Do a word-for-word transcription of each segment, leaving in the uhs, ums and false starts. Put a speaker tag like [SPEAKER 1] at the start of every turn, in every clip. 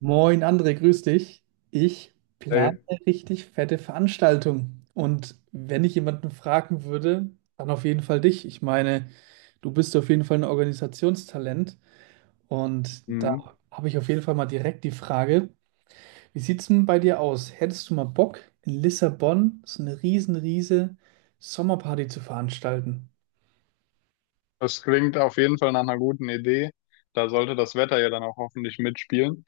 [SPEAKER 1] Moin André, grüß dich. Ich Ja. Plane
[SPEAKER 2] Ey,
[SPEAKER 1] eine richtig fette Veranstaltung. Und wenn ich jemanden fragen würde, dann auf jeden Fall dich. Ich meine, du bist auf jeden Fall ein Organisationstalent. Und da
[SPEAKER 2] mhm.
[SPEAKER 1] habe ich auf jeden Fall mal direkt die Frage, wie sieht es denn bei dir aus? Hättest du mal Bock, in Lissabon so eine riesen, riese Sommerparty zu veranstalten?
[SPEAKER 2] Das klingt auf jeden Fall nach einer guten Idee. Da sollte das Wetter ja dann auch hoffentlich mitspielen.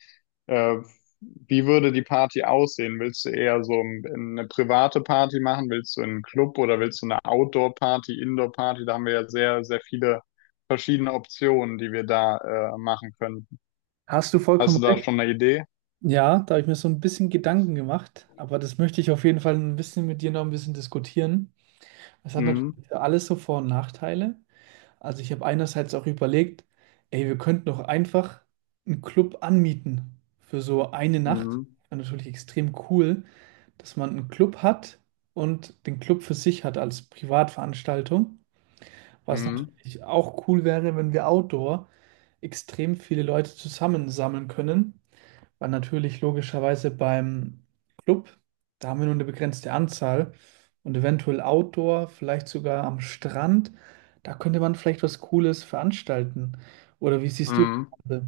[SPEAKER 2] Äh, Wie würde die Party aussehen? Willst du eher so ein- eine private Party machen? Willst du einen Club oder willst du eine Outdoor-Party, Indoor-Party? Da haben wir ja sehr, sehr viele verschiedene Optionen, die wir da äh, machen können.
[SPEAKER 1] Hast du
[SPEAKER 2] Hast
[SPEAKER 1] vollkommen
[SPEAKER 2] du da
[SPEAKER 1] recht.
[SPEAKER 2] schon eine Idee?
[SPEAKER 1] Ja, da habe ich mir so ein bisschen Gedanken gemacht, aber das möchte ich auf jeden Fall ein bisschen mit dir noch ein bisschen diskutieren. Es hat
[SPEAKER 2] Mhm.
[SPEAKER 1] natürlich für alles so Vor- und Nachteile. Also ich habe einerseits auch überlegt, ey, wir könnten doch einfach einen Club anmieten für so eine Nacht.
[SPEAKER 2] Mhm.
[SPEAKER 1] Wäre natürlich extrem cool, dass man einen Club hat und den Club für sich hat als Privatveranstaltung. Was
[SPEAKER 2] Mhm.
[SPEAKER 1] natürlich auch cool wäre, wenn wir outdoor extrem viele Leute zusammensammeln können, war natürlich logischerweise beim Club. Da haben wir nur eine begrenzte Anzahl und eventuell Outdoor, vielleicht sogar am Strand. Da könnte man vielleicht was Cooles veranstalten. Oder wie siehst du das
[SPEAKER 2] Mhm.
[SPEAKER 1] Ganze?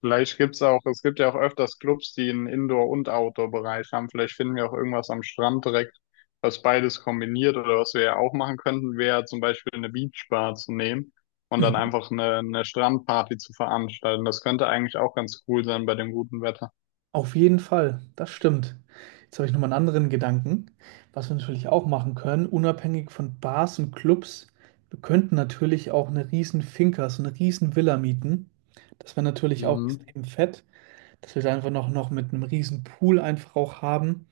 [SPEAKER 2] Vielleicht gibt's auch, es gibt ja auch öfters Clubs, die einen Indoor- und Outdoor-Bereich haben. Vielleicht finden wir auch irgendwas am Strand direkt, was beides kombiniert, oder was wir ja auch machen könnten, wäre zum Beispiel eine Beachbar zu nehmen und dann
[SPEAKER 1] Mhm.
[SPEAKER 2] einfach eine, eine Strandparty zu veranstalten. Das könnte eigentlich auch ganz cool sein bei dem guten Wetter.
[SPEAKER 1] Auf jeden Fall, das stimmt. Jetzt habe ich nochmal einen anderen Gedanken, was wir natürlich auch machen können, unabhängig von Bars und Clubs. Wir könnten natürlich auch eine riesen Finca, so eine riesen Villa mieten. Das wäre natürlich auch
[SPEAKER 2] Mhm.
[SPEAKER 1] extrem fett. Dass wir da einfach noch, noch mit einem riesen Pool einfach auch haben.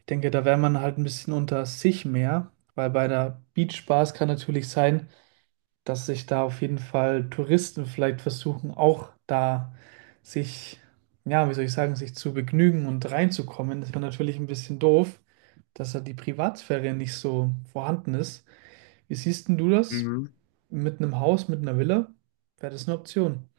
[SPEAKER 1] Ich denke, da wäre man halt ein bisschen unter sich mehr, weil bei der Beachbars kann natürlich sein, dass sich da auf jeden Fall Touristen vielleicht versuchen, auch da sich, ja, wie soll ich sagen, sich zu begnügen und reinzukommen. Das wäre natürlich ein bisschen doof, dass da die Privatsphäre nicht so vorhanden ist. Wie siehst denn du das?
[SPEAKER 2] Mhm.
[SPEAKER 1] Mit einem Haus, mit einer Villa? Wäre das eine Option?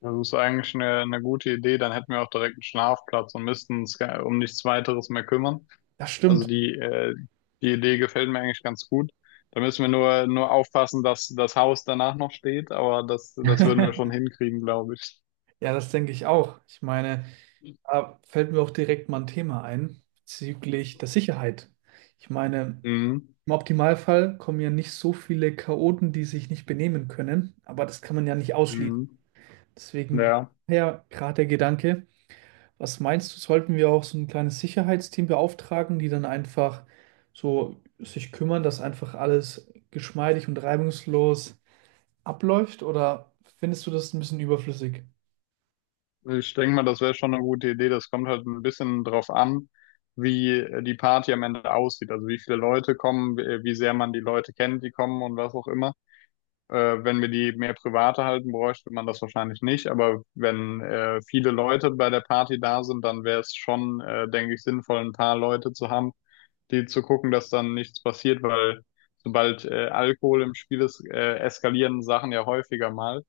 [SPEAKER 2] Das ist eigentlich eine, eine gute Idee. Dann hätten wir auch direkt einen Schlafplatz und müssten uns gar- um nichts weiteres mehr kümmern.
[SPEAKER 1] Das
[SPEAKER 2] Also
[SPEAKER 1] stimmt.
[SPEAKER 2] die, äh, die Idee gefällt mir eigentlich ganz gut. Da müssen wir nur, nur aufpassen, dass das Haus danach noch steht, aber das, das würden wir schon hinkriegen, glaube ich.
[SPEAKER 1] Ja, das denke ich auch. Ich meine, da fällt mir auch direkt mal ein Thema ein bezüglich der Sicherheit. Ich meine,
[SPEAKER 2] Mhm.
[SPEAKER 1] im Optimalfall kommen ja nicht so viele Chaoten, die sich nicht benehmen können, aber das kann man ja nicht ausschließen.
[SPEAKER 2] Mhm.
[SPEAKER 1] Deswegen
[SPEAKER 2] Ja,
[SPEAKER 1] ja, gerade der Gedanke, was meinst du, sollten wir auch so ein kleines Sicherheitsteam beauftragen, die dann einfach so sich kümmern, dass einfach alles geschmeidig und reibungslos abläuft? Oder findest du das ein bisschen überflüssig?
[SPEAKER 2] ich denke mal, das wäre schon eine gute Idee. Das kommt halt ein bisschen drauf an, wie die Party am Ende aussieht. Also wie viele Leute kommen, wie wie sehr man die Leute kennt, die kommen und was auch immer. Äh, wenn wir die mehr private halten, bräuchte man das wahrscheinlich nicht. Aber wenn äh, viele Leute bei der Party da sind, dann wäre es schon, äh, denke ich, sinnvoll, ein paar Leute zu haben, die zu gucken, dass dann nichts passiert, weil sobald äh, Alkohol im Spiel ist, äh, eskalieren Sachen ja häufiger mal.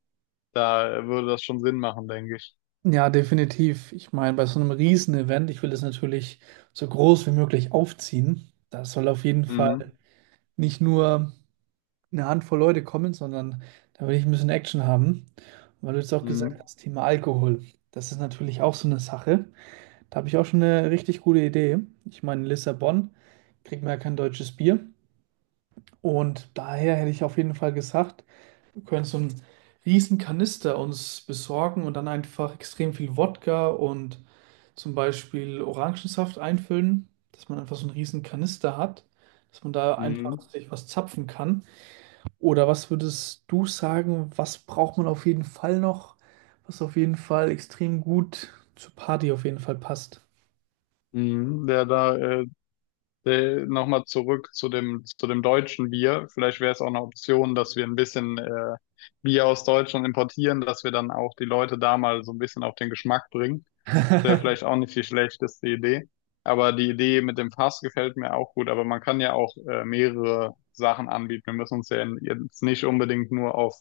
[SPEAKER 2] Da äh, würde das schon Sinn machen, denke ich.
[SPEAKER 1] Ja, definitiv. Ich meine, bei so einem Riesen-Event, ich will es natürlich so groß wie möglich aufziehen. Da soll auf jeden
[SPEAKER 2] Mhm.
[SPEAKER 1] Fall nicht nur eine Handvoll Leute kommen, sondern da will ich ein bisschen Action haben. Und weil du jetzt auch gesagt
[SPEAKER 2] Mhm.
[SPEAKER 1] hast, Thema Alkohol, das ist natürlich auch so eine Sache. Da habe ich auch schon eine richtig gute Idee. Ich meine, in Lissabon kriegt man ja kein deutsches Bier. Und daher hätte ich auf jeden Fall gesagt, wir können so einen riesen Kanister uns besorgen und dann einfach extrem viel Wodka und zum Beispiel Orangensaft einfüllen, dass man einfach so einen riesen Kanister hat, dass man da einfach
[SPEAKER 2] Mhm.
[SPEAKER 1] sich was zapfen kann. Oder was würdest du sagen, was braucht man auf jeden Fall noch, was auf jeden Fall extrem gut zur Party auf jeden Fall passt?
[SPEAKER 2] Mhm. Ja, da äh, äh, nochmal zurück zu dem, zu dem deutschen Bier. Vielleicht wäre es auch eine Option, dass wir ein bisschen äh, Bier aus Deutschland importieren, dass wir dann auch die Leute da mal so ein bisschen auf den Geschmack bringen. Das wäre vielleicht auch nicht die schlechteste Idee. Aber die Idee mit dem Fass gefällt mir auch gut. Aber man kann ja auch äh, mehrere Sachen anbieten. Wir müssen uns ja jetzt nicht unbedingt nur auf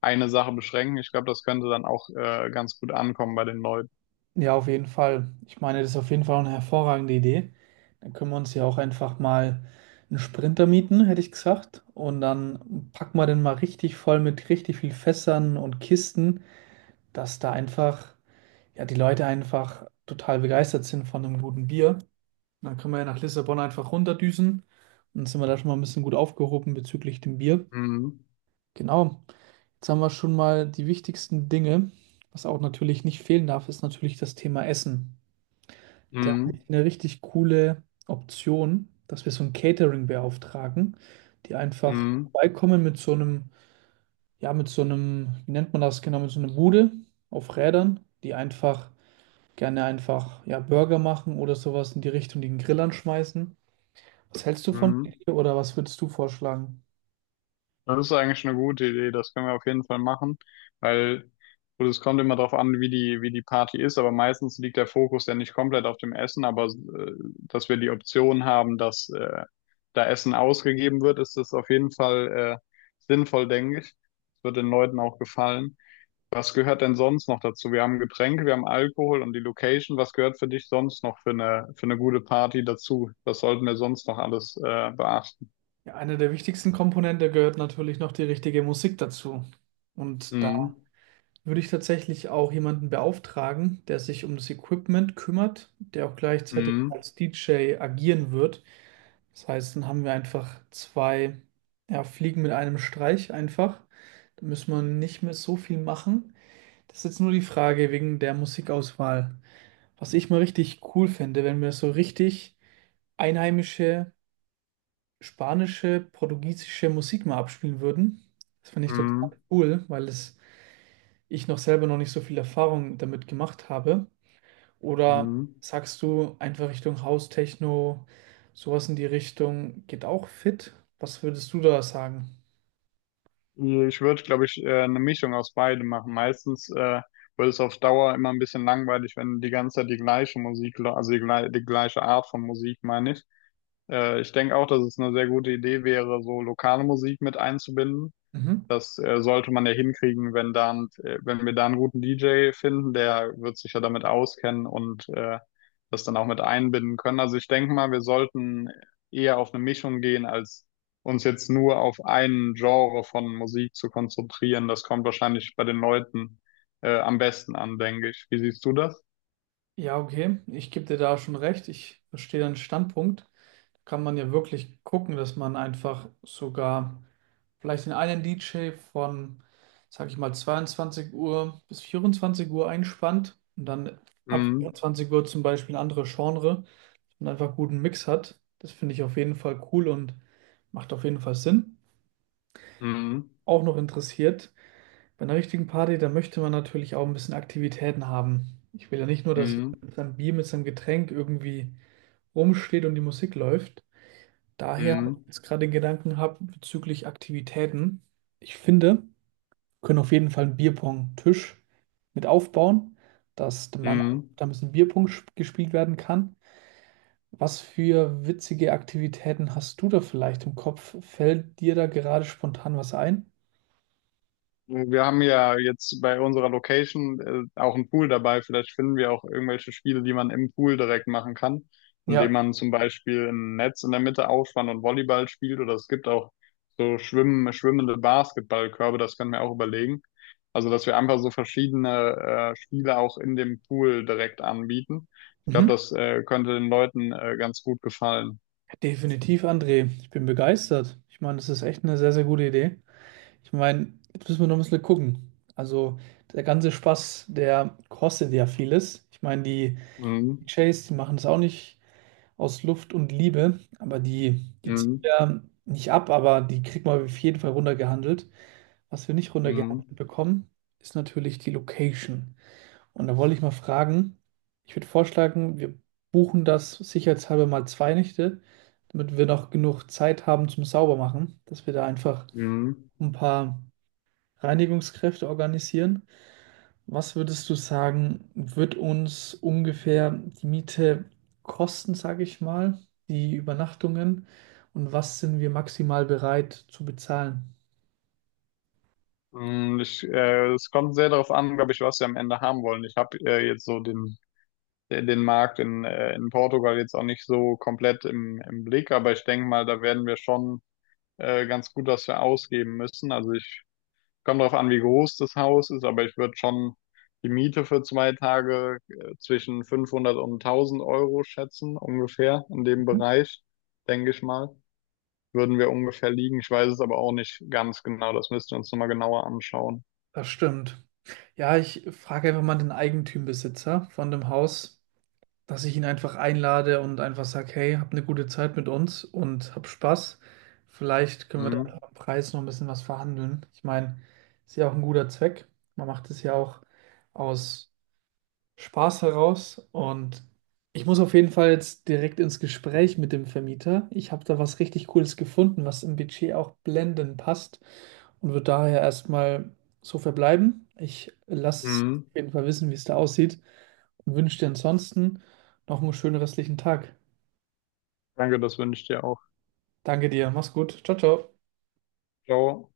[SPEAKER 2] eine Sache beschränken. Ich glaube, das könnte dann auch äh, ganz gut ankommen bei den Leuten.
[SPEAKER 1] Ja, auf jeden Fall. Ich meine, das ist auf jeden Fall eine hervorragende Idee. Dann können wir uns ja auch einfach mal einen Sprinter mieten, hätte ich gesagt. Und dann packen wir den mal richtig voll mit richtig viel Fässern und Kisten, dass da einfach, ja, die Leute einfach total begeistert sind von einem guten Bier. Und dann können wir ja nach Lissabon einfach runterdüsen. Und dann sind wir da schon mal ein bisschen gut aufgehoben bezüglich dem Bier.
[SPEAKER 2] Mhm.
[SPEAKER 1] Genau. Jetzt haben wir schon mal die wichtigsten Dinge. Was auch natürlich nicht fehlen darf, ist natürlich das Thema Essen. Da habe ich
[SPEAKER 2] Mhm.
[SPEAKER 1] eine richtig coole Option, dass wir so ein Catering beauftragen, die einfach
[SPEAKER 2] Mhm.
[SPEAKER 1] vorbeikommen mit so einem, ja, mit so einem, wie nennt man das genau, mit so einer Bude auf Rädern, die einfach gerne einfach, ja, Burger machen oder sowas in die Richtung, die den Grill anschmeißen. Was hältst du von der
[SPEAKER 2] Mhm.
[SPEAKER 1] Idee oder was würdest du vorschlagen?
[SPEAKER 2] Das ist eigentlich eine gute Idee, das können wir auf jeden Fall machen, weil gut, es kommt immer darauf an, wie die, wie die Party ist, aber meistens liegt der Fokus ja nicht komplett auf dem Essen, aber äh, dass wir die Option haben, dass äh, da Essen ausgegeben wird, ist das auf jeden Fall äh, sinnvoll, denke ich. Es wird den Leuten auch gefallen. Was gehört denn sonst noch dazu? Wir haben Getränke, wir haben Alkohol und die Location. Was gehört für dich sonst noch für eine, für eine gute Party dazu? Was sollten wir sonst noch alles äh, beachten?
[SPEAKER 1] Ja, eine der wichtigsten Komponente gehört natürlich noch die richtige Musik dazu. Und da
[SPEAKER 2] Mhm.
[SPEAKER 1] würde ich tatsächlich auch jemanden beauftragen, der sich um das Equipment kümmert, der auch gleichzeitig
[SPEAKER 2] Mhm.
[SPEAKER 1] als D J agieren wird. Das heißt, dann haben wir einfach zwei, ja, Fliegen mit einem Streich einfach. Da müssen wir nicht mehr so viel machen. Das ist jetzt nur die Frage wegen der Musikauswahl. Was ich mal richtig cool fände, wenn wir so richtig einheimische, spanische, portugiesische Musik mal abspielen würden. Das fände ich total
[SPEAKER 2] Mhm.
[SPEAKER 1] cool, weil es ich noch selber noch nicht so viel Erfahrung damit gemacht habe? Oder
[SPEAKER 2] Mhm.
[SPEAKER 1] sagst du einfach Richtung House-Techno, sowas in die Richtung geht auch fit? Was würdest du da sagen?
[SPEAKER 2] Ich würde, glaube ich, äh, eine Mischung aus beidem machen. Meistens äh, wird es auf Dauer immer ein bisschen langweilig, wenn du die ganze Zeit die gleiche Musik, lä- also die, glei- die gleiche Art von Musik, meine ich. Äh, ich denke auch, dass es eine sehr gute Idee wäre, so lokale Musik mit einzubinden.
[SPEAKER 1] Mhm.
[SPEAKER 2] Das äh, sollte man ja hinkriegen, wenn dann, äh, wenn wir da einen guten D J finden, der wird sich ja damit auskennen und äh, das dann auch mit einbinden können. Also ich denke mal, wir sollten eher auf eine Mischung gehen, als uns jetzt nur auf einen Genre von Musik zu konzentrieren. Das kommt wahrscheinlich bei den Leuten äh, am besten an, denke ich. Wie siehst du das?
[SPEAKER 1] Ja, okay, ich gebe dir da schon recht. Ich verstehe deinen Standpunkt. Kann man ja wirklich gucken, dass man einfach sogar vielleicht den einen D J von, sag ich mal, zweiundzwanzig Uhr bis vierundzwanzig Uhr einspannt und dann ab
[SPEAKER 2] Mhm.
[SPEAKER 1] zwanzig Uhr zum Beispiel ein anderes Genre. Und einfach guten Mix hat. Das finde ich auf jeden Fall cool und macht auf jeden Fall Sinn.
[SPEAKER 2] Mhm.
[SPEAKER 1] Auch noch interessiert, bei einer richtigen Party, da möchte man natürlich auch ein bisschen Aktivitäten haben. Ich will ja nicht nur, dass jemand
[SPEAKER 2] Mhm.
[SPEAKER 1] mit seinem Bier, mit seinem Getränk irgendwie rumsteht und die Musik läuft. Daher
[SPEAKER 2] Mhm.
[SPEAKER 1] jetzt gerade den Gedanken habe bezüglich Aktivitäten. Ich finde, wir können auf jeden Fall einen Bierpong-Tisch mit aufbauen, dass der Mann,
[SPEAKER 2] Mhm.
[SPEAKER 1] da ein bisschen Bierpong sp- gespielt werden kann. Was für witzige Aktivitäten hast du da vielleicht im Kopf? Fällt dir da gerade spontan was ein?
[SPEAKER 2] Wir haben ja jetzt bei unserer Location äh, auch einen Pool dabei. Vielleicht finden wir auch irgendwelche Spiele, die man im Pool direkt machen kann, indem
[SPEAKER 1] Ja,
[SPEAKER 2] man zum Beispiel ein Netz in der Mitte aufspannt und Volleyball spielt. Oder es gibt auch so schwimmen, schwimmende Basketballkörbe, das können wir auch überlegen. Also, dass wir einfach so verschiedene äh, Spiele auch in dem Pool direkt anbieten. Ich
[SPEAKER 1] mhm.
[SPEAKER 2] glaube, das äh, könnte den Leuten äh, ganz gut gefallen.
[SPEAKER 1] Definitiv, André. Ich bin begeistert. Ich meine, das ist echt eine sehr, sehr gute Idee. Ich meine, jetzt müssen wir noch ein bisschen gucken. Also, der ganze Spaß, der kostet ja vieles. Ich meine, die
[SPEAKER 2] Mhm.
[SPEAKER 1] Chase die machen es auch nicht aus Luft und Liebe, aber die, die ziehen
[SPEAKER 2] Mhm.
[SPEAKER 1] ja nicht ab, aber die kriegt man auf jeden Fall runtergehandelt. Was wir nicht runtergehandelt
[SPEAKER 2] Mhm.
[SPEAKER 1] bekommen, ist natürlich die Location. Und da wollte ich mal fragen, ich würde vorschlagen, wir buchen das sicherheitshalber mal zwei Nächte, damit wir noch genug Zeit haben zum Saubermachen, dass wir da einfach
[SPEAKER 2] Mhm.
[SPEAKER 1] ein paar Reinigungskräfte organisieren. Was würdest du sagen, wird uns ungefähr die Miete kosten, sage ich mal, die Übernachtungen und was sind wir maximal bereit zu bezahlen?
[SPEAKER 2] Mm, Ich, äh, es kommt sehr darauf an, glaube ich, was wir am Ende haben wollen. Ich habe äh, jetzt so den, den Markt in, äh, in Portugal jetzt auch nicht so komplett im, im Blick, aber ich denke mal, da werden wir schon äh, ganz gut was für ausgeben müssen. Also ich Kommt darauf an, wie groß das Haus ist, aber ich würde schon die Miete für zwei Tage äh, zwischen fünfhundert und tausend Euro schätzen, ungefähr in dem Bereich, denke ich mal. Würden wir ungefähr liegen. Ich weiß es aber auch nicht ganz genau. Das müssten wir uns nochmal genauer anschauen.
[SPEAKER 1] Das stimmt. Ja, ich frage einfach mal den Eigentümerbesitzer von dem Haus, dass ich ihn einfach einlade und einfach sage, hey, hab eine gute Zeit mit uns und hab Spaß. Vielleicht können wir da
[SPEAKER 2] Mhm.
[SPEAKER 1] einfach am Preis noch ein bisschen was verhandeln. Ich meine, ist ja auch ein guter Zweck. Man macht es ja auch aus Spaß heraus und ich muss auf jeden Fall jetzt direkt ins Gespräch mit dem Vermieter. Ich habe da was richtig Cooles gefunden, was im Budget auch blendend passt und würde daher erstmal so verbleiben. Ich lasse es
[SPEAKER 2] Mhm.
[SPEAKER 1] auf jeden Fall wissen, wie es da aussieht und wünsche dir ansonsten noch einen schönen restlichen Tag.
[SPEAKER 2] Danke, das wünsche ich dir auch.
[SPEAKER 1] Danke dir, mach's gut. Ciao, ciao.
[SPEAKER 2] Ciao.